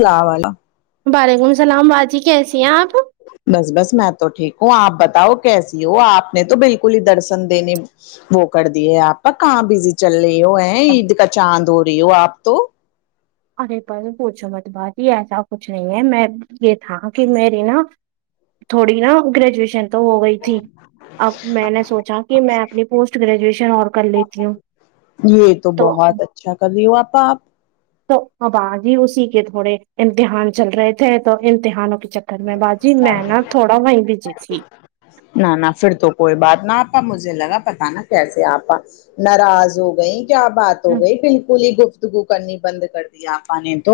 سلا والا وعلیکم السلام باجی کیسی ہیں آپ بس بس میں تو ٹھیک ہوں آپ بتاؤ کیسی ہو آپ نے تو بالکل ہی درشن دینے وہ کر دیے آپا کہاں بزی چل رہی ہو ہے عید کا چاند ہو رہی ہو آپ تو ارے بس پوچھو مت باجی ایسا کچھ نہیں ہے میں یہ تھا کی میرری نا تھوڑی نا گرریجویشن تو ہو گئی تھی اب میں نے سوچا کہ میں اپنی پوسٹ گریجویشن اور کر لیتی ہوں یہ تو بہت اچھا کر رہی ہو آپا آپ تو اب اج ہی اسی کے تھوڑے امتحان چل رہے تھے تو امتحانوں کے چکر میں باجی میں نا تھوڑا وہیں بھیجی تھی نہ نہ پھر تو کوئی بات نہ آپا مجھے لگا پتا نا کیسے آپا ناراض ہو گئی کیا بات ہو گئی بالکل ہی گفتگو کرنی بند کر دی آپا نے تو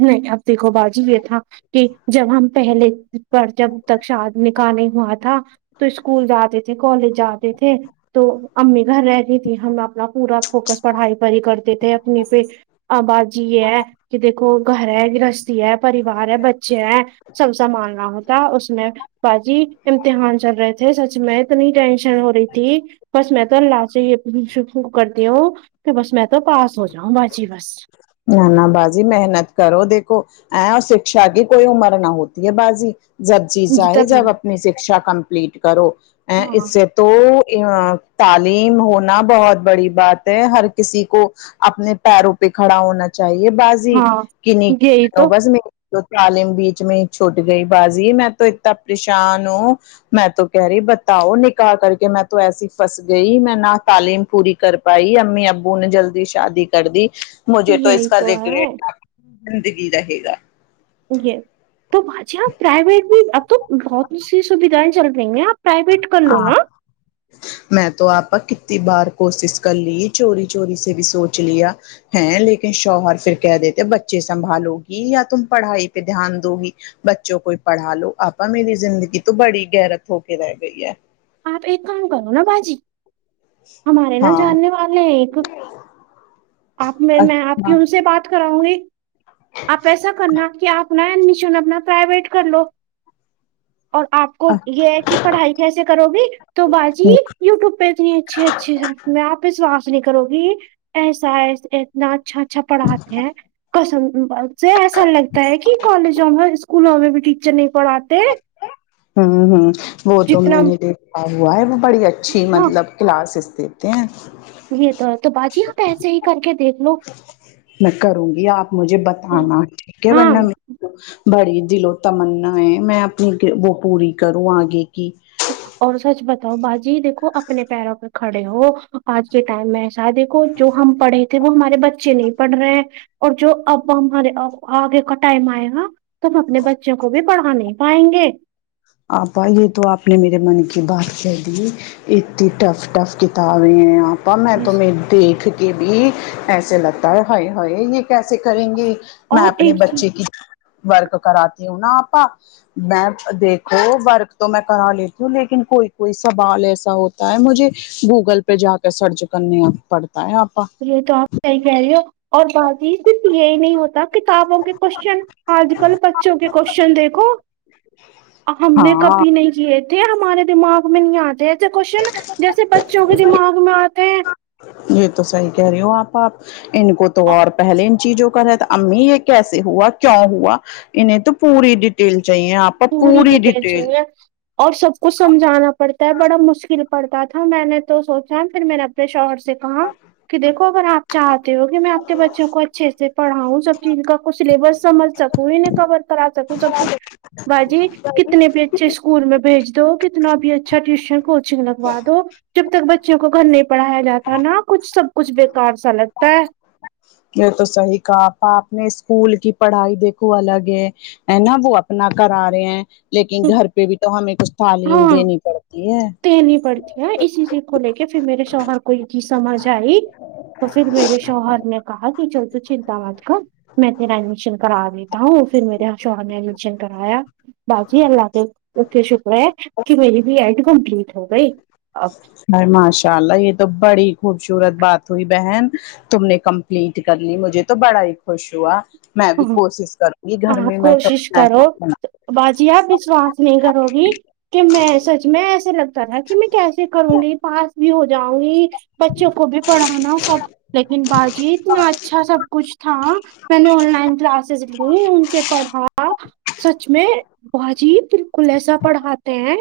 نہیں اب دیکھو بازی یہ تھا کہ جب ہم پہلے پر جب تک شاد نکال نہیں ہوا تھا تو اسکول جاتے تھے کالج جاتے تھے تو امی گھر رہتی تھی ہم اپنا پورا فوکس پڑھائی پر ہی کرتے تھے اپنی پہ ا باجی یے ہے کہ دیکو گھر ہے گھرستی ہے پریوار ہے بچے ہے سبزا مالنا ہوتا اس میں باجی امتحان چل رہے تھے سچ میں اتنی ٹینشن ہو رہی تھی بس میں تو اللہ سے یہ کرتی ہوں تو بس میں تو پاس ہو جاؤں باجی بس نہ نہ باجی محنت کرو دیکھو ا اور سکشا کی کوئی عمر نہ ہوتی ہے باجی جب جی چاہے جب اپنی سکشا کمپلیٹ کرو ا ہاں اس سے تو تعلیم ہونا بہت بڑی بات ہے ہر کسی کو اپنے پیروں پہ کھڑا ہونا چاہیے بازی ہاں یہی تو تو تالم بیچ میں چھوٹ گئی بازی میں تو اتنا پریشان ہوں میں تو کہہ رہی بتاؤ نکاح کر کے میں تو ایسی فس گئی میں نہ تعلیم پوری کر پائی امی ابو نے جلدی شادی کر دی مجھے تو اس یہی کا ہے ریگریٹ زندگی رہے گا اوے تو باجی آپ پرائیویٹ بھی اب تو بہت اسی سویدھائیں چل رہی ہے آپ پرائیویٹ کر لو ہاں نا میں تو آپا کتنی بار کوشش کر لی چوری چوری سے بھی سوچ لیا ہیں لیکن شوہر پھر کہہ دیتے بچے سنبھالو گی یا تم پڑھائی پہ دھیان دو گی بچوں کوئی پڑھا لو آپا میری زندگی تو بڑی گیرک ہو کے رہ گئی ہے آپ ایک کام کرو نا باجی ہمارے نہا ہاں جاننے والے ہیں ایک آپ میں میں آپ کی اچھا ان سے بات کراؤں گی آپ ایسا کرنا کہ آپ اپنا ایڈمیشن اپنا پرائیویٹ کر لو اور آپ کو ہ یہ ہے کہ پڑھائی کیسے ہو گے تو باجی ہ یوٹیوب پہ اتنی اچھی اچھی آپ وشواس نہیں کرو گی ایسا ایس اتنا اچھا اچھا پڑھاتے ہیں کسم سے ایسا لگتا ہے کہ کالجوں میں اسکولوں میں بھی ٹیچر نہیں پڑات ہوں ہوں وہ تو جتنا میں نے دیکھا ہوا ہے وہ بڑی اچھی ہاں مطلب کلاسز دیتے ہیں یہ تو ہے تو باجی آپ ایسے ہی کر کے دے میں کروں گی آپ مجھے بتانا ٹھیک ہے ہاں ورنہ بڑی دل و تمنا ہے میں اپنی وہ پوری کروں آگے کی اور سچ بتاؤ باجی دیکھو اپنے پیروں پہ کھڑے ہو آج کے ٹائم میں دیکھو جو ہم پڑے تھے وہ ہمارے بچے نہیں پڑھ رہے ہیں اور جو اب ہمارے آگے کا ٹائم آئے گا تو ہم اپنے بچوں کو بھی پڑھا نہیں پائیں گے آپا یہ تو آپ نے میرے من کی بات کہ دی اتنی ٹف ٹف کتابیں ہیں آپ میں بس۔ تمہیں دیکھ کے بھی ایسے لگتا ہے ہائے ہائے یہ کیسے کریں گے میں اور اپنے ایک چیز بچے کی ورک کراتتی ہو نا آپا میں دیکھ ہو ورک تو میں کرا لیتی ہوں لیکن کوئی کوئی سوال ایسا ہوتا ہے مجھے گوگل پہ جا کے سرچ کرنے پڑتا ہے آپ یہ تو آپ صی کہہ رہی ہو اور باجی صرف یہی نہیں ہوتا کتابوں کے کوشن آج کل پرچوں کے کوشچن دیکھو ہم نے ہاں کبھی نہیں کیے تھے ہمارے دماغ میں نہیں آتے کوشن جیسے بچوں کے دماغ میں آتے ہیں یہ تو صحیح کہہ رہی ہو آپ آپ ان کو تو اور پہلے چیزوں کر ہے تو امی یہ کیسے ہوا کیا ہوا انہیں تو پوری ڈیٹیل چاہیے آپ کو پوری ڈیٹیل چاہیے اور سب کو سمجھانا پڑتا ہے بڑا مشکل پڑھتا تھا میں نے تو سوچا پھر میں نے اپنے شوہر سے [unintelligible] کے دیکھو اگر آپ چاہتے ہو کہ میں آ کے بچوں کو اچھے سے پڑھاؤں سب چیز کا کچھ سلیبس سمجھ [unintelligible] کتنے بھی اچھے اسکول میں بھیج دو کتنا بھی اچھا ٹیوشن کوچنگ لگوا دو جب تک بچوں کو گھر نہیں پڑھایا جاتا نا کچھ سب کچھ بےکار سا لگتا ہے یہ تو صحیح کہا آ پا آپ نے اسکول کی پڑھائی دیکھو الگ ہے ہے نا وہ اپنا کرا رہے ہیں لیکن گھر پہ بھی تو ہمیں کچھ تعلیم دینی پڑتی ہے تنی پڑتی ہے اسی چیز کو لے کے پھر میرے شوہر کو یہ چیز سمجھ آئی تو پھر میرے شوہر نے کہا کہ چل تو چنتا مت کر میں تیرا ایڈمیشن کرا دیتا ہوں پھر میرے شوہر نے ایڈمیشن کرایا باجی اللہ کے اے شکر ہے کہ میری بھی ایڈ کمپلیٹ ہو گئی ا ماشاء اللہ یہ تو بڑی خوبصورت بات ہوئی بہن تم نے کمپلیٹ کر لی مجھے تو بڑا ہی خوش ہوا میں بھی کوشش کروں گی گھر آپ میں میں کوشش کرو [unintelligible] باجی آپ وشواس نہیں کرو گی کہ میں سچ میں ایسے لگتا تھا کہ میں کیسے کروں گی پاس بھی ہو جاؤں گی بچوں کو بھی پڑھانا سب لیکن باجی اتنا اچھا سب کچھ تھا میں نے آن لائن کلاسز لی ان سے پڑھا سچ میں باجی بالکل ایسا پڑھاتے ہیں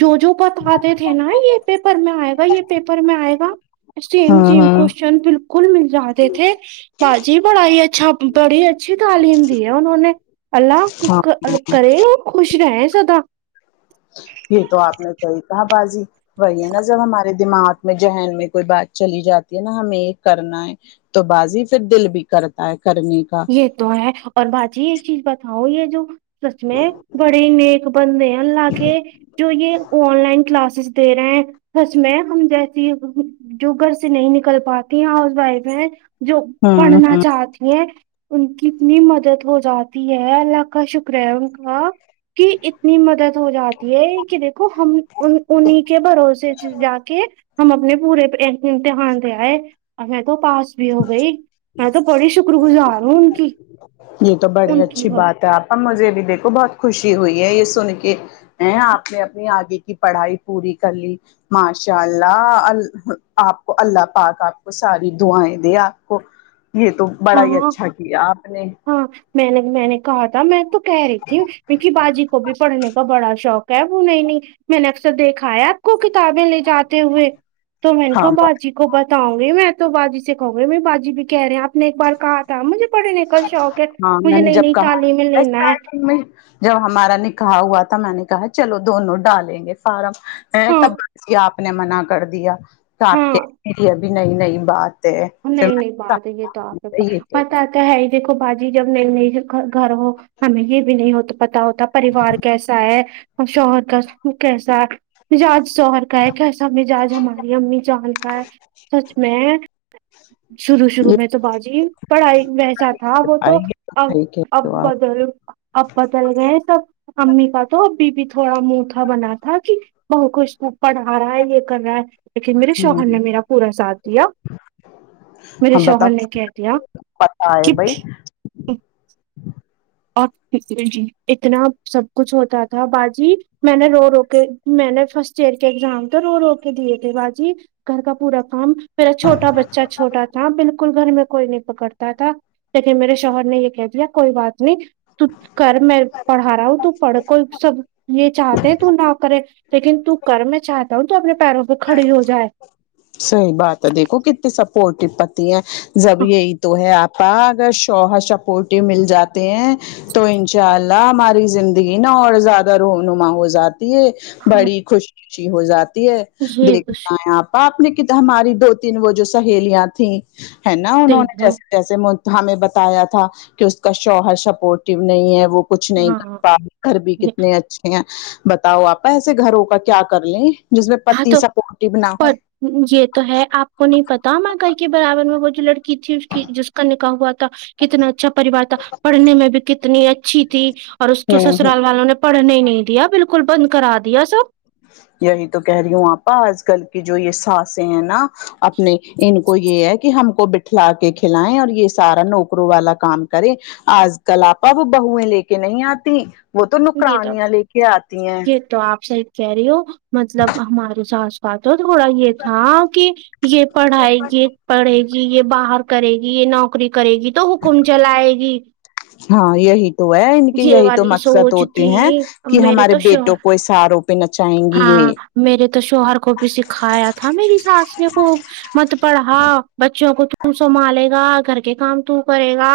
جو جو بتاتے تھے نا یہ پیپر میں آئے گا یہ پیپر میں آئے گا سیم ہوں سیم ہوں کوشن بالکل مل جاتے تھے باجی بڑا ہی اچھا بڑی ہی اچھی تعلیم دی ہے انہوں نے اللہ ہاں کرے وہ خوش رہے سدا یہ تو آپ نے صحی کہ باجی وہی ہے نا جب ہمارے دماغ میں ذہن میں کوئی بات چلی جاتی ہے نا ہمیں یہ کرنا ہے تو بازی پھر دل بھی کرتا ہے کرنے کا یہ تو ہے اور باجی ایک چیز بتاؤ یہ جو سچ میں بڑے نیک بند ہیں لا کے جو یہ آن لائن کلاسز دے رہے ہیں اس میں ہم جیسی جو گھر سے نہیں نکل پاتی ہاؤس وائف ہیں جو ہوں پڑھنا ہوں چاہتی ہیں ان کی اتنی مدد ہو جاتی ہے اللہ کا شکر ہے ان کا کی اتنی مدد ہو جاتی ہے کہ دیکھو ہم انہی کے بھروسے جا کے ہم اپنے پورے امتحان دے آئے ہمیں تو پاس بھی ہو گئی میں تو پڑی شکر گزار ہوں ان کی یہ تو بڑی ان کی اچھی بس بات تو آپا مجھے بھی دیکھو بہت خوشی ہوئی ہے یہ سن کے ا آپ نے اپنی آگے کی پڑھائی پوری کر لی ماشاء اللہ ال آپ کو اللہ پاک آپ کو ساری دعائیں دے آپ کو یہ تو بڑا ہی ہاں اچھا کیا آپ نے ہاں میں نے میں نے کہا تھا میں تو کہہ رہی تھی م کی باجی کو بھی پڑھنے کا بڑا شوق کہ وہ نہیں نہیں میں نے اکثر دیکھا ہے آپ کو کتابیں لے جاتے ہوئے تو میں نے کہ ہاں باجی کو بتاؤں گی میں تو باجی سے کہوں گی باجی بھی کہہ رہے ہیں آپ نے ایک بار کہا مجھے پڑھنے کا شوق ہے ہاں میں مجھے نے نئی جب نئی کہا تعلیمیں لینا ہے اسٹارٹنگ میں جب ہمارا نکاح ہوا تھا میں نے کہا چلو دونوں ڈالیں گے فارم ہے ہاں تب آپ نے منع کر دیا تو آپ ہاں کہ ابھی نئی نئی بات ہے پھر نہیں نہیں بات ہے یہ تو آپ یہ پتہ ہے ہی دیکھو باجی جب نہیں گھر ہو ہمیں یہ بھی نہیں ہوتا پتا ہوتا پریوار کیسا ہے اور شوہر کا کیسا ہے مجج شوہر کا کہ کیسا مزاج ہماری امی جان کا ہے سچ میں شروع شرو میں تو باجی پڑھائی ویسا تھا وہ تو ا اب آپ بدل اب بدل گئے سب امی کا تو ابھی بھی تھوڑا منہ تھا بنا تھا کہ بہو کو اسکول پڑھا رہا ہے یہ کر رہا ہے لیکن میرے شوہر نے میرا پورا ساتھ دیا میرے ہم بتاؤ شوہر نے کہہ دیا پتا ہے کہ بھائی اور جی اتنا سب کچھ ہوتا تھا باجی میں نے رو رو کے میں نے فرسٹ ایئر کے ایگزام تو رو رو کے دیے تھے باجی گھر کا پورا کام میرا چھوٹا بچہ چھوٹا ہاں بالکل گھر میں کوئی نہیں پکڑتا تھا لیکن میرے شوہر نے یہ کہہ دیا کوئی بات نہیں تو کر میں پڑھا رہا ہوں تو پڑھ کو سب یہ چاہتے ہیں تو نہ کرے لیکن تو کر میں چاہتا ہوں تو اپنے پیروں پہ کھڑی ہو جائے صحی بات ہے دیکھو کتنے سب پوٹیپتی ہیں جب ہاں یہی تو ہے آپ ہاں ا اگر شوہر شپولٹیو مل جاتے ہیں تو ان شاء اللہ ہماری زندگی نا اور زیادہ رو نما ہو جاتی ہے ہاں بڑی خوش خشی ہو جاتی ہے یہ تو دیکھنا ہے آپ اپ نے کہ ہماری دو تین وہ جو سہیلیاں تھھی ہے نا انہوں دیکھ نے لو جیسے جیسے ہمیں بتایا تھا کہ اس کا شوہر سپورٹو نہیں ہے وہ کچھ نہیں ہاں کر تا گھر بھی کتنے اچھے بتاؤ آپا ایسے گھروں کا کیا کر لیں جس میں ہاں پتی تو سپورٹو نہ ہو پر یہ تو ہے آپ کو نہیں پتا مکئی کے برابر میں وہ جو لڑکی کی تھی اس کی جس کا نکاح ہوا تھا کتنا اچھا پریوار تھا پڑھنے میں بھی کتنی اچھی تھی اور اس کے ہوں ہ سسرال والوں نے پڑھنے نہیں دیا بالکل بند کرا دیا سب یہی تو کہہ رہی ہوں آپا آج کل کی جو یہ ساسیں ہیں نا اپنے ان کو یہ ہے کہ ہم کو بٹھلا کے کھلائیں اور یہ سارا نوکروں والا کام کریں آج کل آپا وہ بہویں لے کے نہیں آتی وہ تو یہ تو نکرانیاں لے کے آتی ہیں یہ تو آپ صحی کہہ رہی ہو مطلب ہمارے ساس ب تو تھوڑا یہ تھا کہ یہ پڑھائے گی پڑھے گی جی یہ باہر کرے گی یہ نوکری کرے گی تو حکم چلائے گی ہاں یہی تو ہے ان کہ یہ یہی تو والی مقصد ہو سوچ تھی ہیں کہ میرے ہمارے تو شوہر بیٹوں کو اشاروں پے نہ چاہیں گی ہاں یہ میرے تو شوہر کو بھی سکھایا تھا میری ساس نےکوب مت پڑھا بچوں کو تو سنبھالے گا گھر کے کام تو کرے گا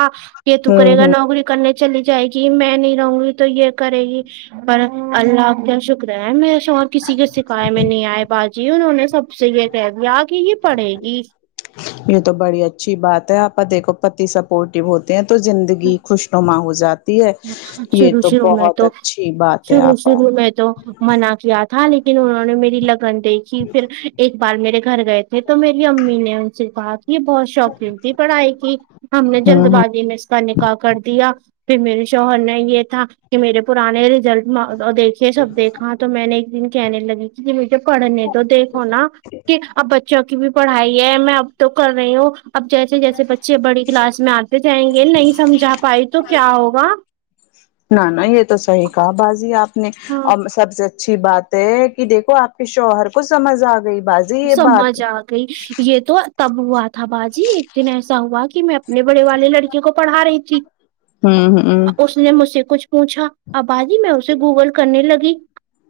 یہ تو ہوں کرے گا ہوں نوکری کرنے چلی جائے گی میں نہیں رہوں گی تو یہ کرے گی پر اللہ کا شکر ہے میرہے شوہر کسی کے سکھایا میں نہیں آئے بع جی انہوں نے سب سے یہ کہہ دیا کہ یہ پڑھے گی یہ تو بڑی اچھی بات ہے آپا دیکھو پتی سب سپورٹیو ہوتے ہیں تو زندگی خوشنما ہو جاتی تی ہے یہ شروع تو شروع میں بہت تو اچھی بات ہے شروع آپا شروع میں تو منع کیا تھا لیکن انہوں نے میری لگن دیکھی پھر ایک بار میرے گھر گئے تھے تو میری امی نے ان سے کہا کہ یہ بہت ش شوقین تھی پڑھائی کی ہم نے جلد ہوں بازی میں اس کا نکاح کر دیا پھر میرے شوہر نے یہ تھا کہ میرے پرانے ریزلٹ ما گا دیکھے سب دیکھا تو میں نے ایک دن کہنے لگی کہ مجھے پڑھنے تو دیکھو نا کہ اب بچوں کی بھی پڑھائی ہے میں اب تو کر رہی ہوں اب جیسے جیسے بچے بڑی کلاس میں آتے جائیں گے نہیں سمجھا پائی تو کیا ہوگا نہ نہ یہ تو صحیح کہا بازی آپ نے ہاں ام سب سے اچھی بات تے ہی کی دیکھو آپ کے شوہر کو سمجھ آ گئی باز سمجھ آ گئی یے تو تب ہوا تھا باجی ایک دن ایسا ہوا کی میں نے بڑے والے لڑکی کو پڑھا رہی تھی ہوں ہوں اس نے مجھ سے کچھ پوچھا آ باجی میں اسے گوگل کرنے لگی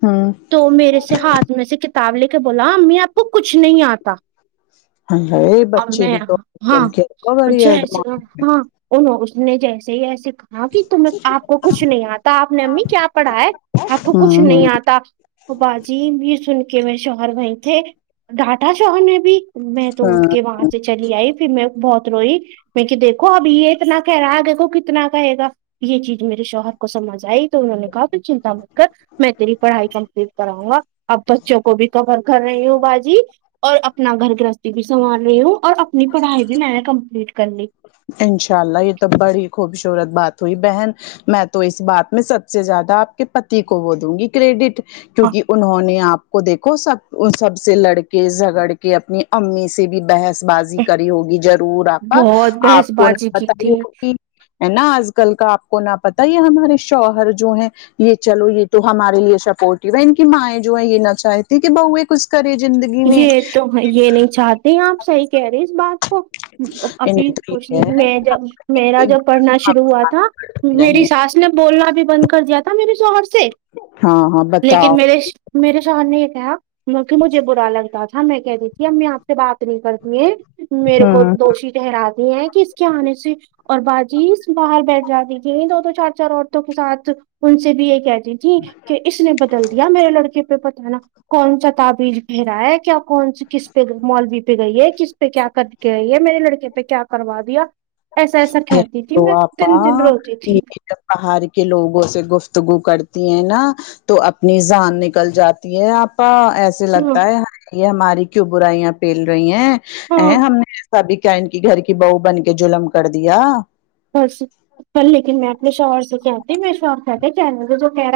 ہوں تو میرے سے ہاتھ میر سے کتاب لے کے بولا امی آپ کو کچھ نہیں آتا ہاں اب بچے میں بھی تو آج ہاں کل کے بڑی اچھا ہے چلو ایڈوانس ہاں انہو اس نے جیسے ہی ایسے ہاں قی تمیں آپ کو کچھ نہیں آتا آپ نے امی کیا پڑھا ہے آپ کو کچھ ہوں نہیں ہوں آتا باجی بھی سن کے میں شوہر وہیں تھے ڈاٹا شوہر نے بھی میں تو اٹھ ہاں کے وہاں سے چلی آئی پھر میں بہت روئی میں کیا دیکھو ابھی یے اتنا کہہ رہا ہے آگے کو کتنا کہے گا یے چیز میرے شوہر کو سمجھ آئی تو انہوں نے کہا تو چنتا مت کر میں تیری پڑھائی کمپلیٹ کراؤں گا اب بچوں کو بھی کور کر رہی ہوں باجی جی اور اپنا گھر گرہستی بھی سنبھال رہی ہوں اور اپنی پڑھائی بھی میں کمپلیٹ کرنی انشاء اللہ یے تو بڑی خوبصورت بات ہوئی بہن میں تو اس بات میں سب سے زیادہ آپ کے پتی کو وہ دوں گی کریڈٹ کیونکی انہوں نے آپ کو دیک کو سب سب سے لڑکے جھگڑ کے اپنی امی سے بھی بحث بازی کری ہوگی ضرور آپا بہت بحث آپا کو بازی نہ کی بتائی تھی ہوگی ہے نا آج کل کا آپ کو نہ پتا ہی ہے یے ہمارے شوہر جو ہیں یے چلو یہ تو ہمارے لیے سپورٹیو ہے ان کی مائیں جو ہے یے نہ چاہیتی کہ بہوئیں کچھ کرے زندگی یے میں تو میں یے نہیں چاہتے ہیں آپ صحیح کہہ رہے اس بات کو ابھی انہیں تو خوش یہ ہے میں جب میرا کہ جب پڑھنا شروع ہوا تھا رہے میری سا ساس نے بولنا بھی بند کر دیا تھا میرے شوہر سے ہاں ہاں بتاؤ لیکن میرے ش میرے شوہر نے یے کہا میں تمھیں مجھے برا لگتا تھا میں کہتی تھی امی آپ سے بات نہیں کرتی ہیں میرے کو ہوں دوشی ٹہرا تی ہیں کی اس کے آنے سے اور باجی صباہر بیٹھ جاتی دو دو چار چار عورتوں کے ساتھ ان سے بھی یے کہہ تی تھیں کہ اس نے بدل دیا میرے لڑکے پے پتا نا کون سا تعابیز پھر ایا کیا کون سی کس پے مولوی پے گئی ہے کس پے کیا کر کے گئی ہے میرے لڑکے پے کیا کروا دیا ایسا ایسا کہتی تھی تو میں آپا تن دن روتی تھی یہ جب باہر کے لوگوں سے گفتگو کرتی ہیں نا تو اپنی جان نکل جاتی ہے آپا ایس اسے ہاں لگتا ہے یے ہماری کیوں برائیاں پیل رہی ہیں اے ہاں ہم نے ایسا بھی کیا ان کی گھر کی بہو بن کے ظلم کر دیا پرسو کل لیکن میں اپنے شوہور سے کہتی میں شوہر کہتے کہنے دو جو کہہ رہا